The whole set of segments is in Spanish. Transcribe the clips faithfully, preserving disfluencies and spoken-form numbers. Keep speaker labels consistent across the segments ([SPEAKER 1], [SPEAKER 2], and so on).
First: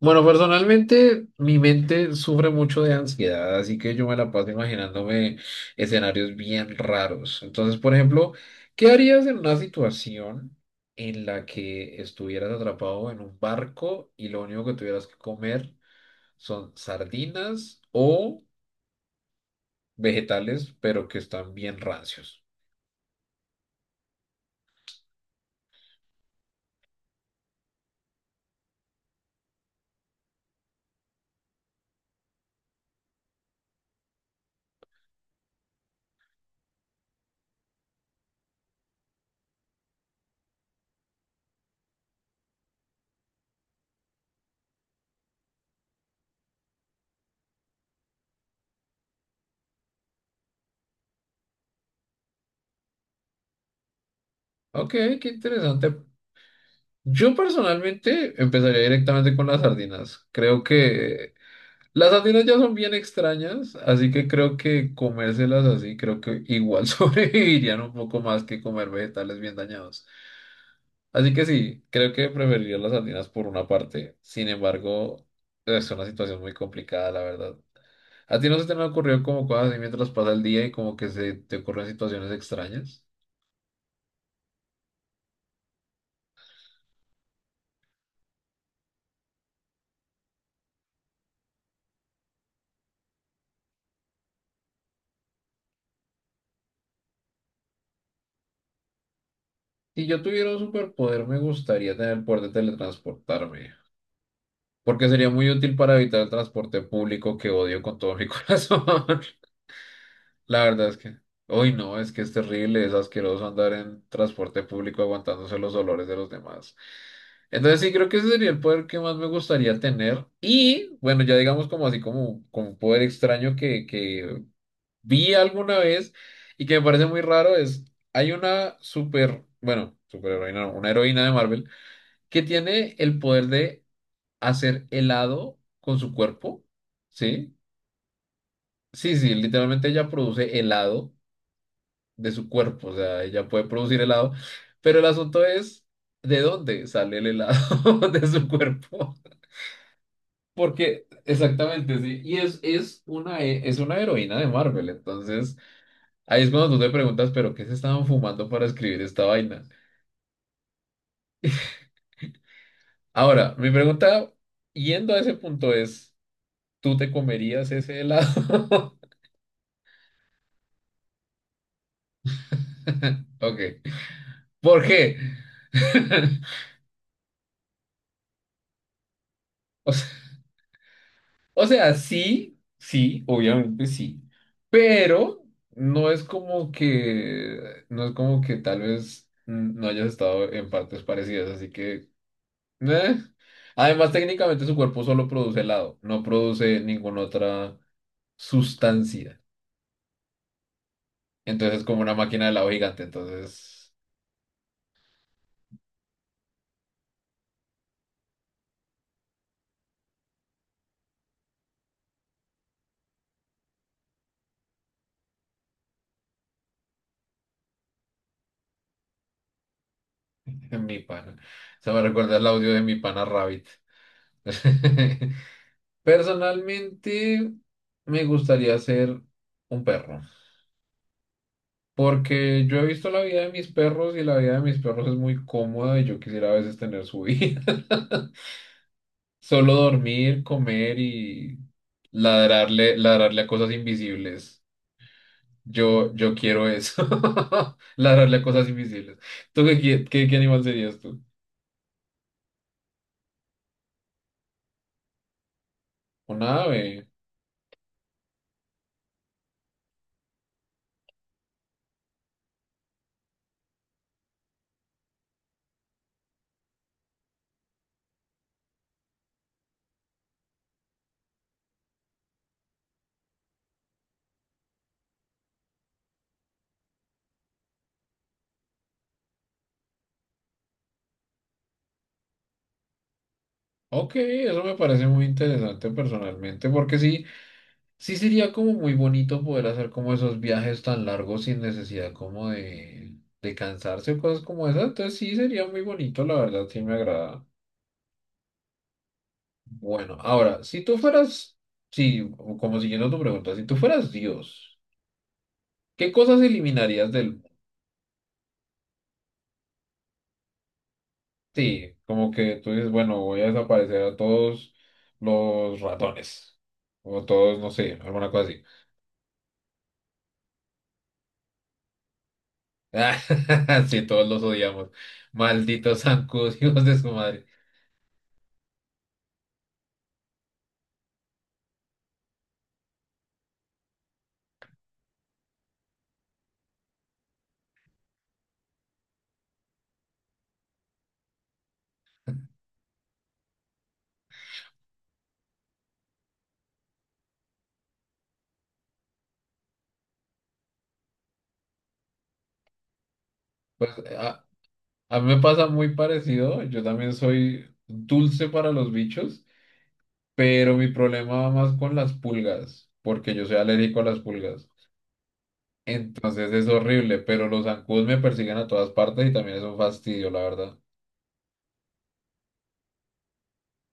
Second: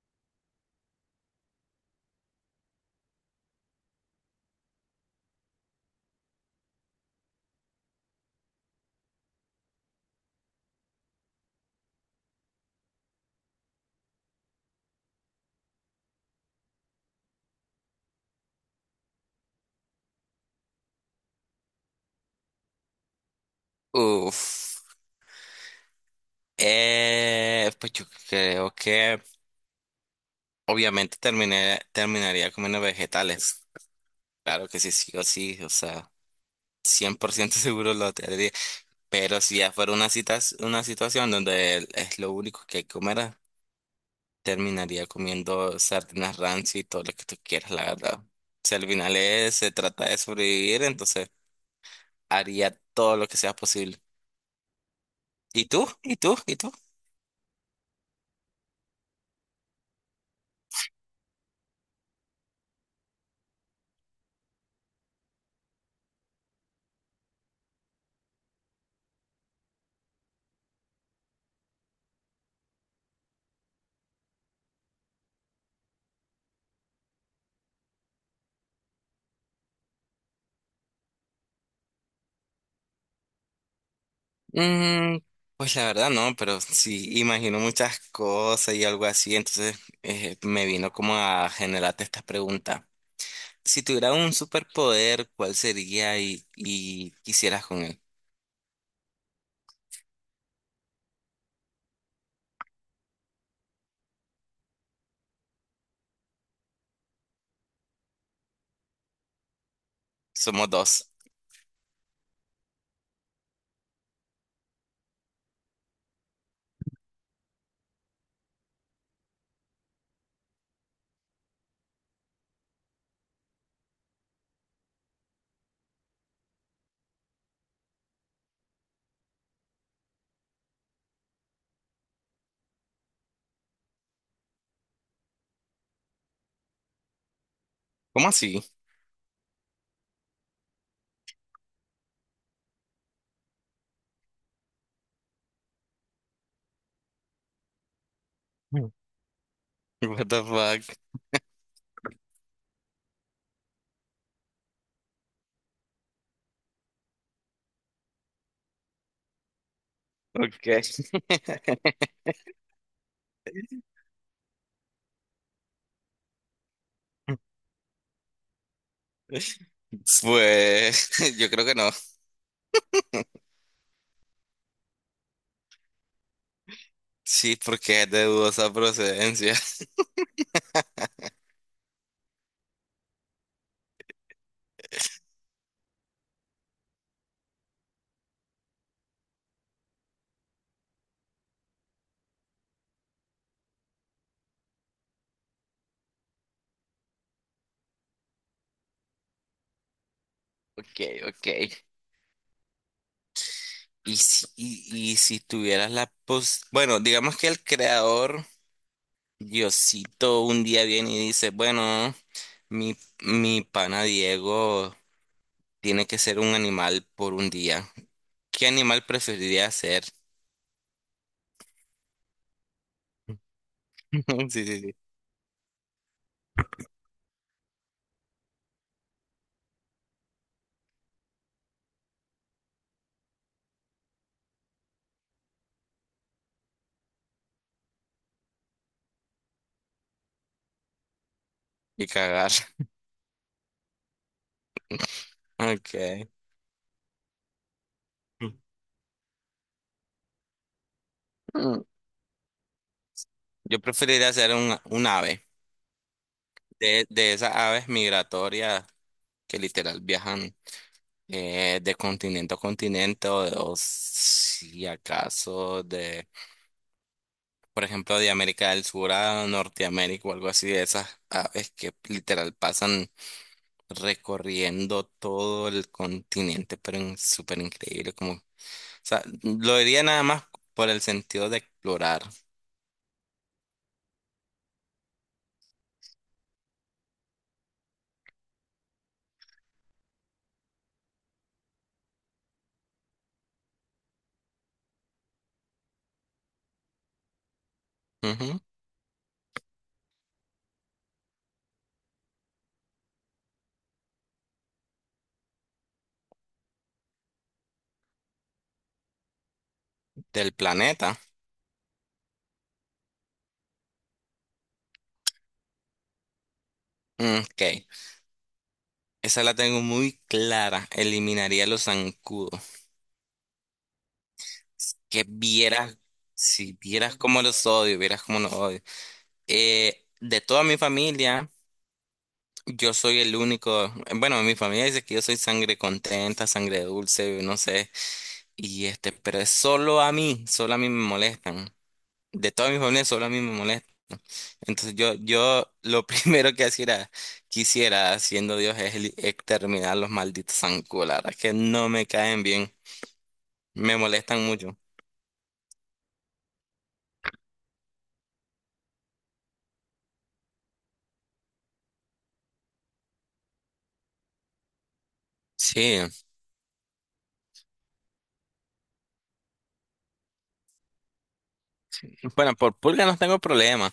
[SPEAKER 1] Bueno, personalmente mi mente sufre mucho de ansiedad, así que yo me la paso imaginándome escenarios bien raros. Entonces, por ejemplo, ¿qué harías en una situación en la que estuvieras atrapado en un barco y lo único que tuvieras que comer son sardinas o vegetales, pero que están bien rancios?
[SPEAKER 2] Uf. Eh, pues yo creo que obviamente terminé, terminaría comiendo vegetales. Claro que sí, sí o sí, o sea, cien por ciento seguro lo tendría. Pero si ya fuera una cita, una situación donde el- es lo único que hay que comer, ah, terminaría comiendo sardinas rancia y todo lo que tú quieras, la verdad. Si al final es- se trata de sobrevivir, entonces haría todo lo que sea posible.
[SPEAKER 1] Ok, qué
[SPEAKER 2] ¿Y tú?
[SPEAKER 1] interesante.
[SPEAKER 2] ¿Y tú? ¿Y tú?
[SPEAKER 1] Yo personalmente empezaría directamente con las sardinas. Creo que las sardinas ya son bien extrañas, así que creo que comérselas así, creo que igual sobrevivirían un poco más que comer vegetales bien dañados. Así que sí, creo que preferiría las sardinas por una parte. Sin embargo, es una situación muy complicada, la verdad. ¿A ti no se te han ocurrido como cosas así mientras pasa el día y como que se te ocurren situaciones extrañas?
[SPEAKER 2] Mm, pues la verdad no, pero sí imagino muchas cosas y algo así, entonces eh, me vino como a generarte esta pregunta. Si tuviera un superpoder, ¿cuál sería y, y quisieras con él?
[SPEAKER 1] Si yo tuviera un superpoder, me gustaría tener el poder de teletransportarme, porque sería muy útil para evitar el transporte público que odio con todo mi corazón. La
[SPEAKER 2] Somos
[SPEAKER 1] verdad es
[SPEAKER 2] dos.
[SPEAKER 1] que, uy, no, es que es terrible, es asqueroso andar en transporte público aguantándose los dolores de los demás. Entonces sí, creo que ese sería el poder que más me gustaría tener. Y bueno, ya digamos como así como, como un poder extraño que, que vi alguna vez y que me parece muy raro es, hay una super, bueno, superheroína, no, una heroína de Marvel que tiene el poder de hacer helado con su cuerpo, ¿sí?
[SPEAKER 2] ¿Cómo así?
[SPEAKER 1] Sí, sí, literalmente ella produce helado de su cuerpo, o sea, ella puede producir helado, pero el asunto es de dónde sale el helado de su
[SPEAKER 2] Mm.
[SPEAKER 1] cuerpo.
[SPEAKER 2] What the fuck?
[SPEAKER 1] Porque, exactamente, sí, y es, es una, he- es una heroína de Marvel, entonces ahí es cuando tú te preguntas, pero ¿qué se estaban fumando para escribir esta vaina?
[SPEAKER 2] Okay.
[SPEAKER 1] Ahora, mi pregunta, yendo a ese punto es, ¿tú te comerías ese helado?
[SPEAKER 2] Pues yo creo que no.
[SPEAKER 1] Ok, ¿por qué?
[SPEAKER 2] Sí, porque es de dudosa procedencia.
[SPEAKER 1] O sea, o sea, sí, sí, obviamente sí, pero no es como que, no es como que tal vez mm, no hayas estado en partes parecidas, así que, eh. Además, técnicamente su cuerpo solo produce helado, no produce ninguna otra sustancia.
[SPEAKER 2] Okay, okay.
[SPEAKER 1] Entonces es como una máquina de helado gigante, entonces,
[SPEAKER 2] Y si, y, y si tuvieras la pos... Bueno, digamos que el creador Diosito un día viene y dice, bueno, mi, mi pana Diego tiene que ser un animal por un día. ¿Qué animal preferiría ser?
[SPEAKER 1] mi pana. Se me recuerda el audio de mi pana Rabbit.
[SPEAKER 2] Sí, sí, sí.
[SPEAKER 1] Personalmente, me gustaría ser un perro, porque yo he visto la vida de mis perros y la vida de mis perros es muy cómoda y yo quisiera a veces tener su vida. Solo dormir, comer y
[SPEAKER 2] Y cagar.
[SPEAKER 1] ladrarle, ladrarle a cosas invisibles. Yo,
[SPEAKER 2] Okay.
[SPEAKER 1] yo quiero eso. Ladrarle a cosas invisibles. ¿Tú qué, qui- qué, qué animal serías tú?
[SPEAKER 2] Mm. Yo preferiría ser un, un ave.
[SPEAKER 1] Un
[SPEAKER 2] De,
[SPEAKER 1] ave.
[SPEAKER 2] de esas aves migratorias que literal viajan eh, de continente a continente o, de- o si acaso de, por ejemplo, de América del Sur a Norteamérica o algo así, de esas aves que literal pasan, recorriendo todo el continente, pero en- súper increíble. Como, o sea, lo diría nada más por el sentido de explorar.
[SPEAKER 1] Ok, eso me parece muy interesante personalmente, porque sí. Sí sería como muy bonito poder hacer como esos viajes tan largos sin necesidad como de, de cansarse o cosas como esas. Entonces sí sería muy bonito, la verdad, sí me agrada.
[SPEAKER 2] Ujú,
[SPEAKER 1] Bueno, ahora, si tú fueras, sí, como siguiendo tu pregunta, si tú fueras Dios, ¿qué cosas eliminarías del mundo?
[SPEAKER 2] del planeta.
[SPEAKER 1] Sí, como que tú dices, bueno, voy a desaparecer a todos los ratones. O
[SPEAKER 2] Mm,
[SPEAKER 1] todos,
[SPEAKER 2] ok,
[SPEAKER 1] no sé, alguna cosa así.
[SPEAKER 2] esa la tengo muy clara. Eliminaría los zancudos.
[SPEAKER 1] Ah, sí, todos los odiamos.
[SPEAKER 2] Que vieras,
[SPEAKER 1] Malditos zancudos,
[SPEAKER 2] si
[SPEAKER 1] hijos de su
[SPEAKER 2] vieras cómo
[SPEAKER 1] madre.
[SPEAKER 2] los odio, vieras cómo los odio. Eh, de toda mi familia. Yo soy el único, bueno, mi familia dice que yo soy sangre contenta, sangre dulce, no sé, y este, pero es solo a mí, solo a mí me molestan. De toda mi familia solo a mí me molesta. Entonces yo, yo lo primero que hiciera, quisiera, siendo Dios, es el- exterminar los malditos zancudos. La verdad es que no me caen bien.
[SPEAKER 1] Pues,
[SPEAKER 2] Me
[SPEAKER 1] a-
[SPEAKER 2] molestan mucho.
[SPEAKER 1] a mí me pasa muy parecido, yo también soy dulce para los bichos, pero mi problema va más con las pulgas, porque yo soy alérgico a las pulgas.
[SPEAKER 2] Sí.
[SPEAKER 1] Entonces es horrible, pero los zancudos me persiguen a todas partes y también es un fastidio, la verdad.
[SPEAKER 2] Bueno, por pulga no tengo problema.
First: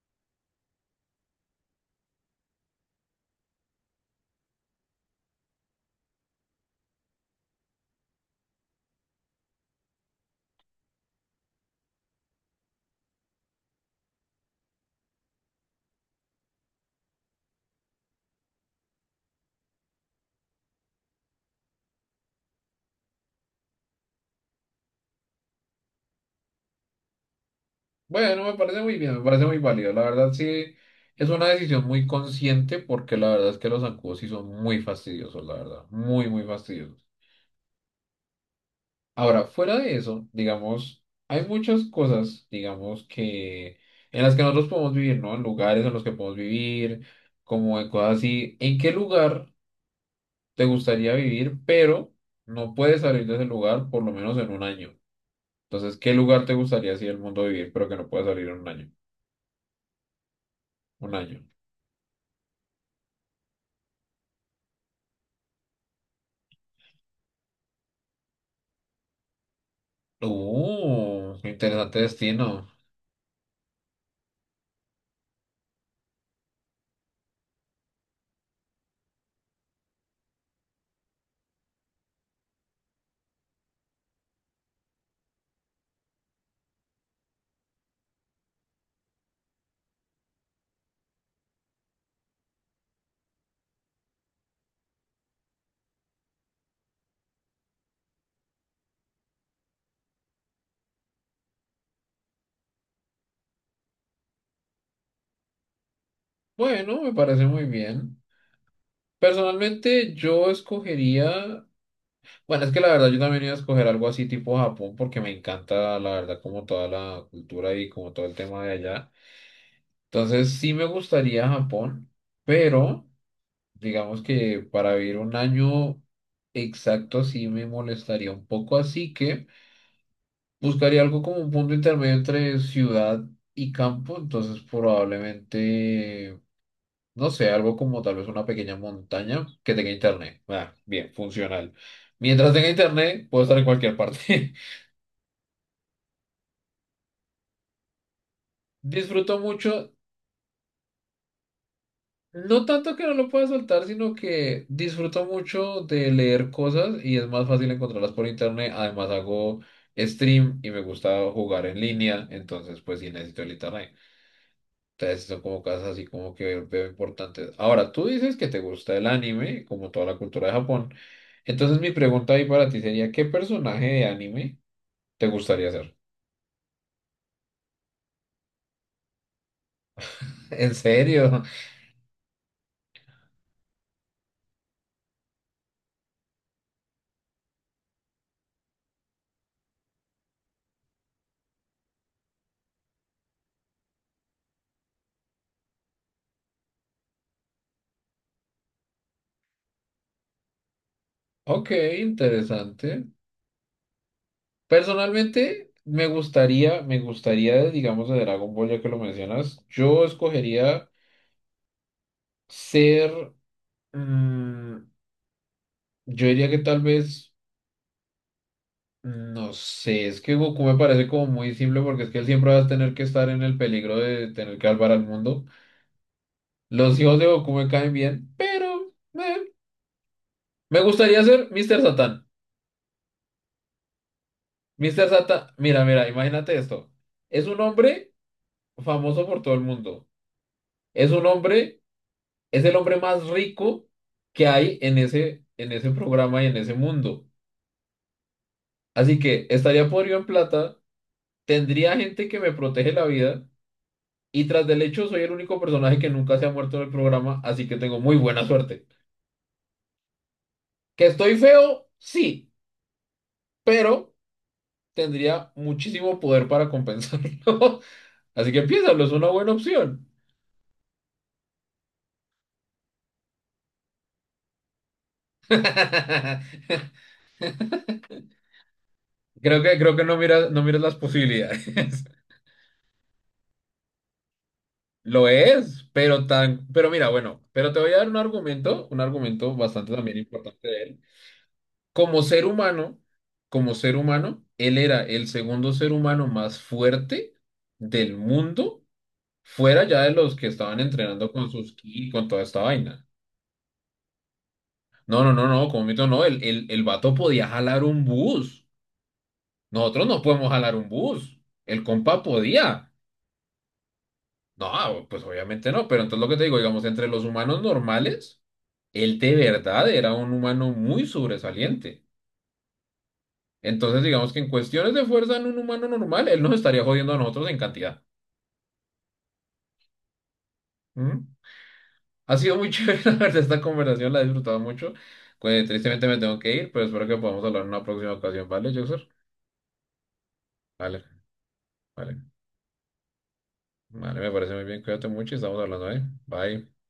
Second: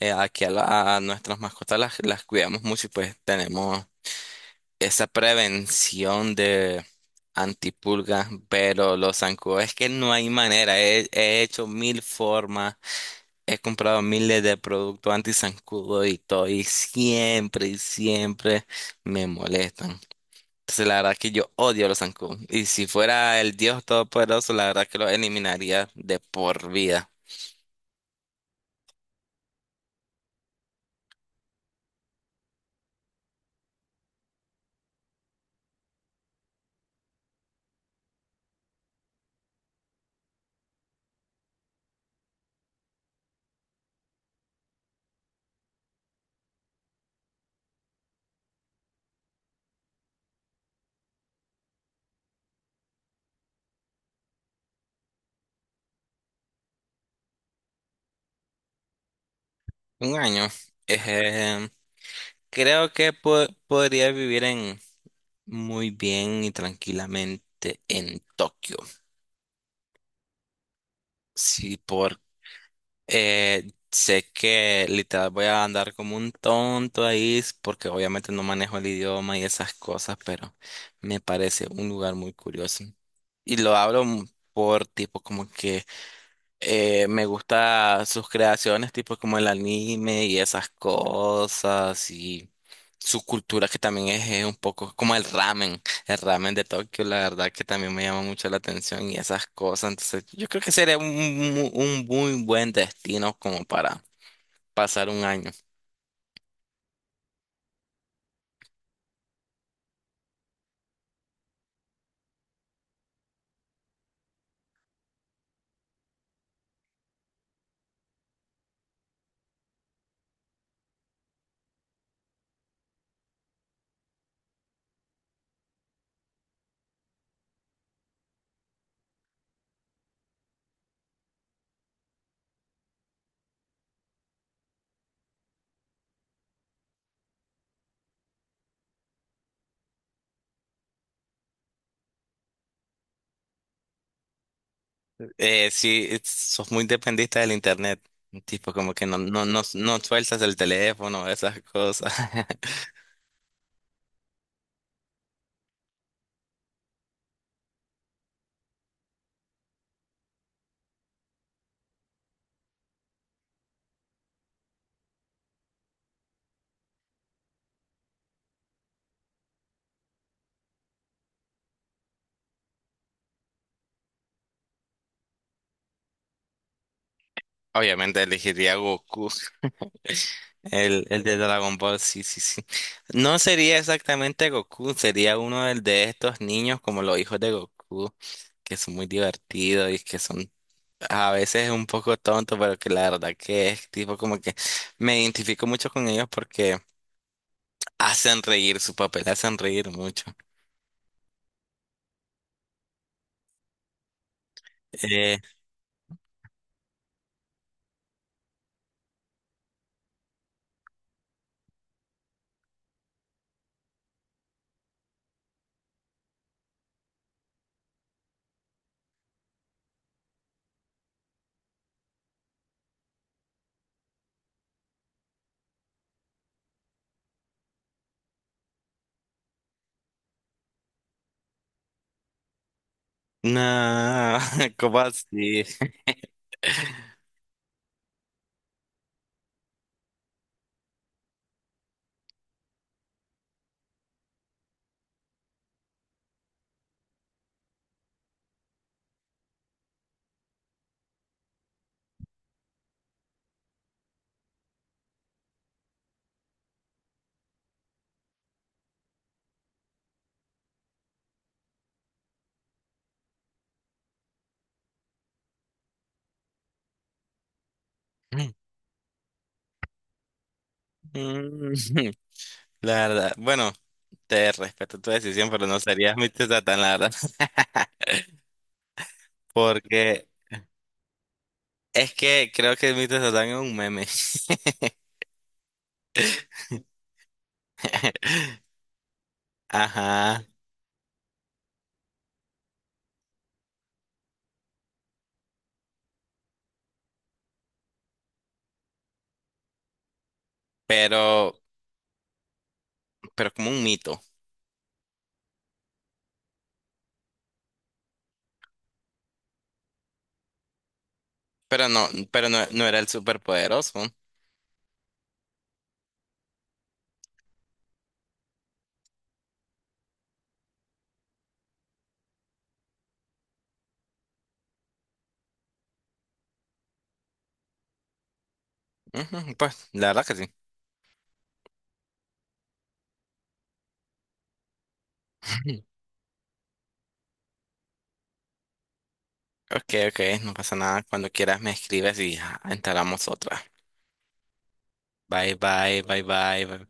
[SPEAKER 2] Eh, aquí a, la- a nuestras mascotas las, las cuidamos mucho y pues tenemos esa prevención de antipulga, pero los zancudos es que no hay manera. He, he hecho mil formas. He comprado miles de productos anti-zancudo y todo, y siempre y siempre me molestan. Entonces, la verdad que yo odio los zancudos. Y si fuera el Dios Todopoderoso, la verdad que los eliminaría de por vida.
[SPEAKER 1] Bueno, me parece muy bien, me parece muy válido. La verdad sí, es una decisión muy consciente porque la verdad es que los zancudos sí son muy fastidiosos, la verdad, muy, muy fastidiosos. Ahora, fuera de eso, digamos, hay muchas cosas, digamos, que en las que nosotros podemos vivir, ¿no? En lugares en los que podemos vivir, como en cosas así. ¿En qué lugar te gustaría vivir, pero no puedes salir de ese lugar por lo menos en un año? Entonces, ¿qué lugar te gustaría así el mundo vivir, pero que no puedes salir en un año?
[SPEAKER 2] Un año.
[SPEAKER 1] Un año.
[SPEAKER 2] Ejem, creo que po- podría vivir en muy bien y tranquilamente en Tokio.
[SPEAKER 1] Uh,
[SPEAKER 2] Sí,
[SPEAKER 1] interesante destino.
[SPEAKER 2] Eh, sé que literal voy a andar como un tonto ahí s- porque obviamente no manejo el idioma y esas cosas, pero me parece un lugar muy curioso. Y lo hablo m- por tipo como que eh, me gusta sus creaciones, tipo como el anime y esas cosas, y su cultura que también es, eh, un poco como el ramen, el ramen de Tokio, la verdad que también me llama mucho la atención y esas cosas. Entonces, yo creo que sería un, mu- un muy buen destino como para pasar un año.
[SPEAKER 1] Bueno, me parece muy bien. Personalmente, yo escogería, bueno, es que la verdad yo también iba a escoger algo así tipo Japón porque me encanta la verdad como toda la cultura y como todo el tema de allá. Entonces sí me gustaría Japón, pero digamos que para vivir un año exacto sí me molestaría un poco, así que buscaría algo como un punto intermedio entre ciudad y campo, entonces probablemente, no sé, algo como tal vez una pequeña montaña que tenga internet. Ah, bien, funcional. Mientras tenga internet, puedo estar en cualquier parte.
[SPEAKER 2] Eh, sí, es- sos muy dependista del internet, tipo como que no,
[SPEAKER 1] Disfruto
[SPEAKER 2] no, no,
[SPEAKER 1] mucho,
[SPEAKER 2] no sueltas el teléfono, esas cosas.
[SPEAKER 1] no tanto que no lo pueda soltar, sino que disfruto mucho de leer cosas y es más fácil encontrarlas por internet. Además hago stream y me gusta jugar en línea, entonces pues sí necesito el internet. Entonces son como cosas así como que veo importantes. Ahora, tú dices que te gusta el anime, como toda la cultura de Japón. Entonces mi pregunta ahí para ti sería, ¿qué personaje de anime te gustaría ser?
[SPEAKER 2] Obviamente elegiría Goku.
[SPEAKER 1] ¿En
[SPEAKER 2] El, el de
[SPEAKER 1] serio?
[SPEAKER 2] Dragon Ball, sí, sí, sí. No sería exactamente Goku, sería uno del de estos niños como los hijos de Goku, que son muy divertidos y que son a veces un poco tontos, pero que la verdad que es tipo como que me identifico mucho con ellos porque hacen reír, su papel hacen reír mucho.
[SPEAKER 1] Ok, interesante.
[SPEAKER 2] Eh,
[SPEAKER 1] Personalmente, me gustaría, me gustaría, de, digamos, de Dragon Ball, ya que lo mencionas, yo escogería ser, mm, yo diría que tal vez, no sé, es que Goku me parece como muy simple porque es que él siempre va a tener que estar en el peligro de tener que salvar al mundo. Los hijos de Goku me caen bien, pero eh, me gustaría ser míster Satan.
[SPEAKER 2] no, ¿cómo
[SPEAKER 1] míster Satan,
[SPEAKER 2] así?
[SPEAKER 1] mira, mira, imagínate esto. Es un hombre famoso por todo el mundo. Es un hombre, es el hombre más rico que hay en ese, en ese programa y en ese mundo. Así que estaría podrido en plata, tendría gente que me protege la vida y tras del hecho soy el único personaje que nunca se ha muerto en el programa, así que tengo muy buena suerte. ¿Que estoy feo? Sí, pero tendría muchísimo poder para compensarlo. Así que piénsalo, es una buena opción.
[SPEAKER 2] Mm, la verdad, bueno, te respeto tu decisión, pero no serías mi Satán, la verdad,
[SPEAKER 1] Creo que, creo que no
[SPEAKER 2] porque
[SPEAKER 1] miras, no miras las posibilidades.
[SPEAKER 2] es que creo que el mito de Satán es un meme.
[SPEAKER 1] Lo es, pero tan, pero mira, bueno, pero te voy a dar un argumento, un argumento bastante también
[SPEAKER 2] Ajá.
[SPEAKER 1] importante de él. Como ser humano, como ser humano, él era el segundo ser humano más fuerte del mundo, fuera ya de los que estaban entrenando con
[SPEAKER 2] Pero,
[SPEAKER 1] sus ki, con toda esta vaina.
[SPEAKER 2] pero como un mito.
[SPEAKER 1] No, no, no, no, como mito no, el, el, el vato podía jalar un bus. Nosotros no podemos jalar un bus. El
[SPEAKER 2] Pero no,
[SPEAKER 1] compa
[SPEAKER 2] pero no, no
[SPEAKER 1] podía.
[SPEAKER 2] era el superpoderoso.
[SPEAKER 1] No, pues obviamente no, pero entonces lo que te digo, digamos, entre los humanos normales, él de verdad era un humano muy sobresaliente. Entonces, digamos que en cuestiones de fuerza en un humano normal, él nos estaría jodiendo a nosotros en cantidad.
[SPEAKER 2] Ujú, pues, la verdad que sí.
[SPEAKER 1] ¿Mm? Ha sido muy chévere, la verdad, esta conversación, la he disfrutado mucho. Pues, tristemente me tengo que ir, pero espero que podamos hablar en una próxima ocasión, ¿vale, Joxer?
[SPEAKER 2] Ok, ok, no pasa
[SPEAKER 1] Vale,
[SPEAKER 2] nada. Cuando quieras me escribes
[SPEAKER 1] vale.
[SPEAKER 2] y ah, entablamos otra.
[SPEAKER 1] Vale, me parece muy bien, cuídate mucho y
[SPEAKER 2] Bye,
[SPEAKER 1] estamos hablando, ¿eh?
[SPEAKER 2] bye, bye, bye,
[SPEAKER 1] Bye.
[SPEAKER 2] bye.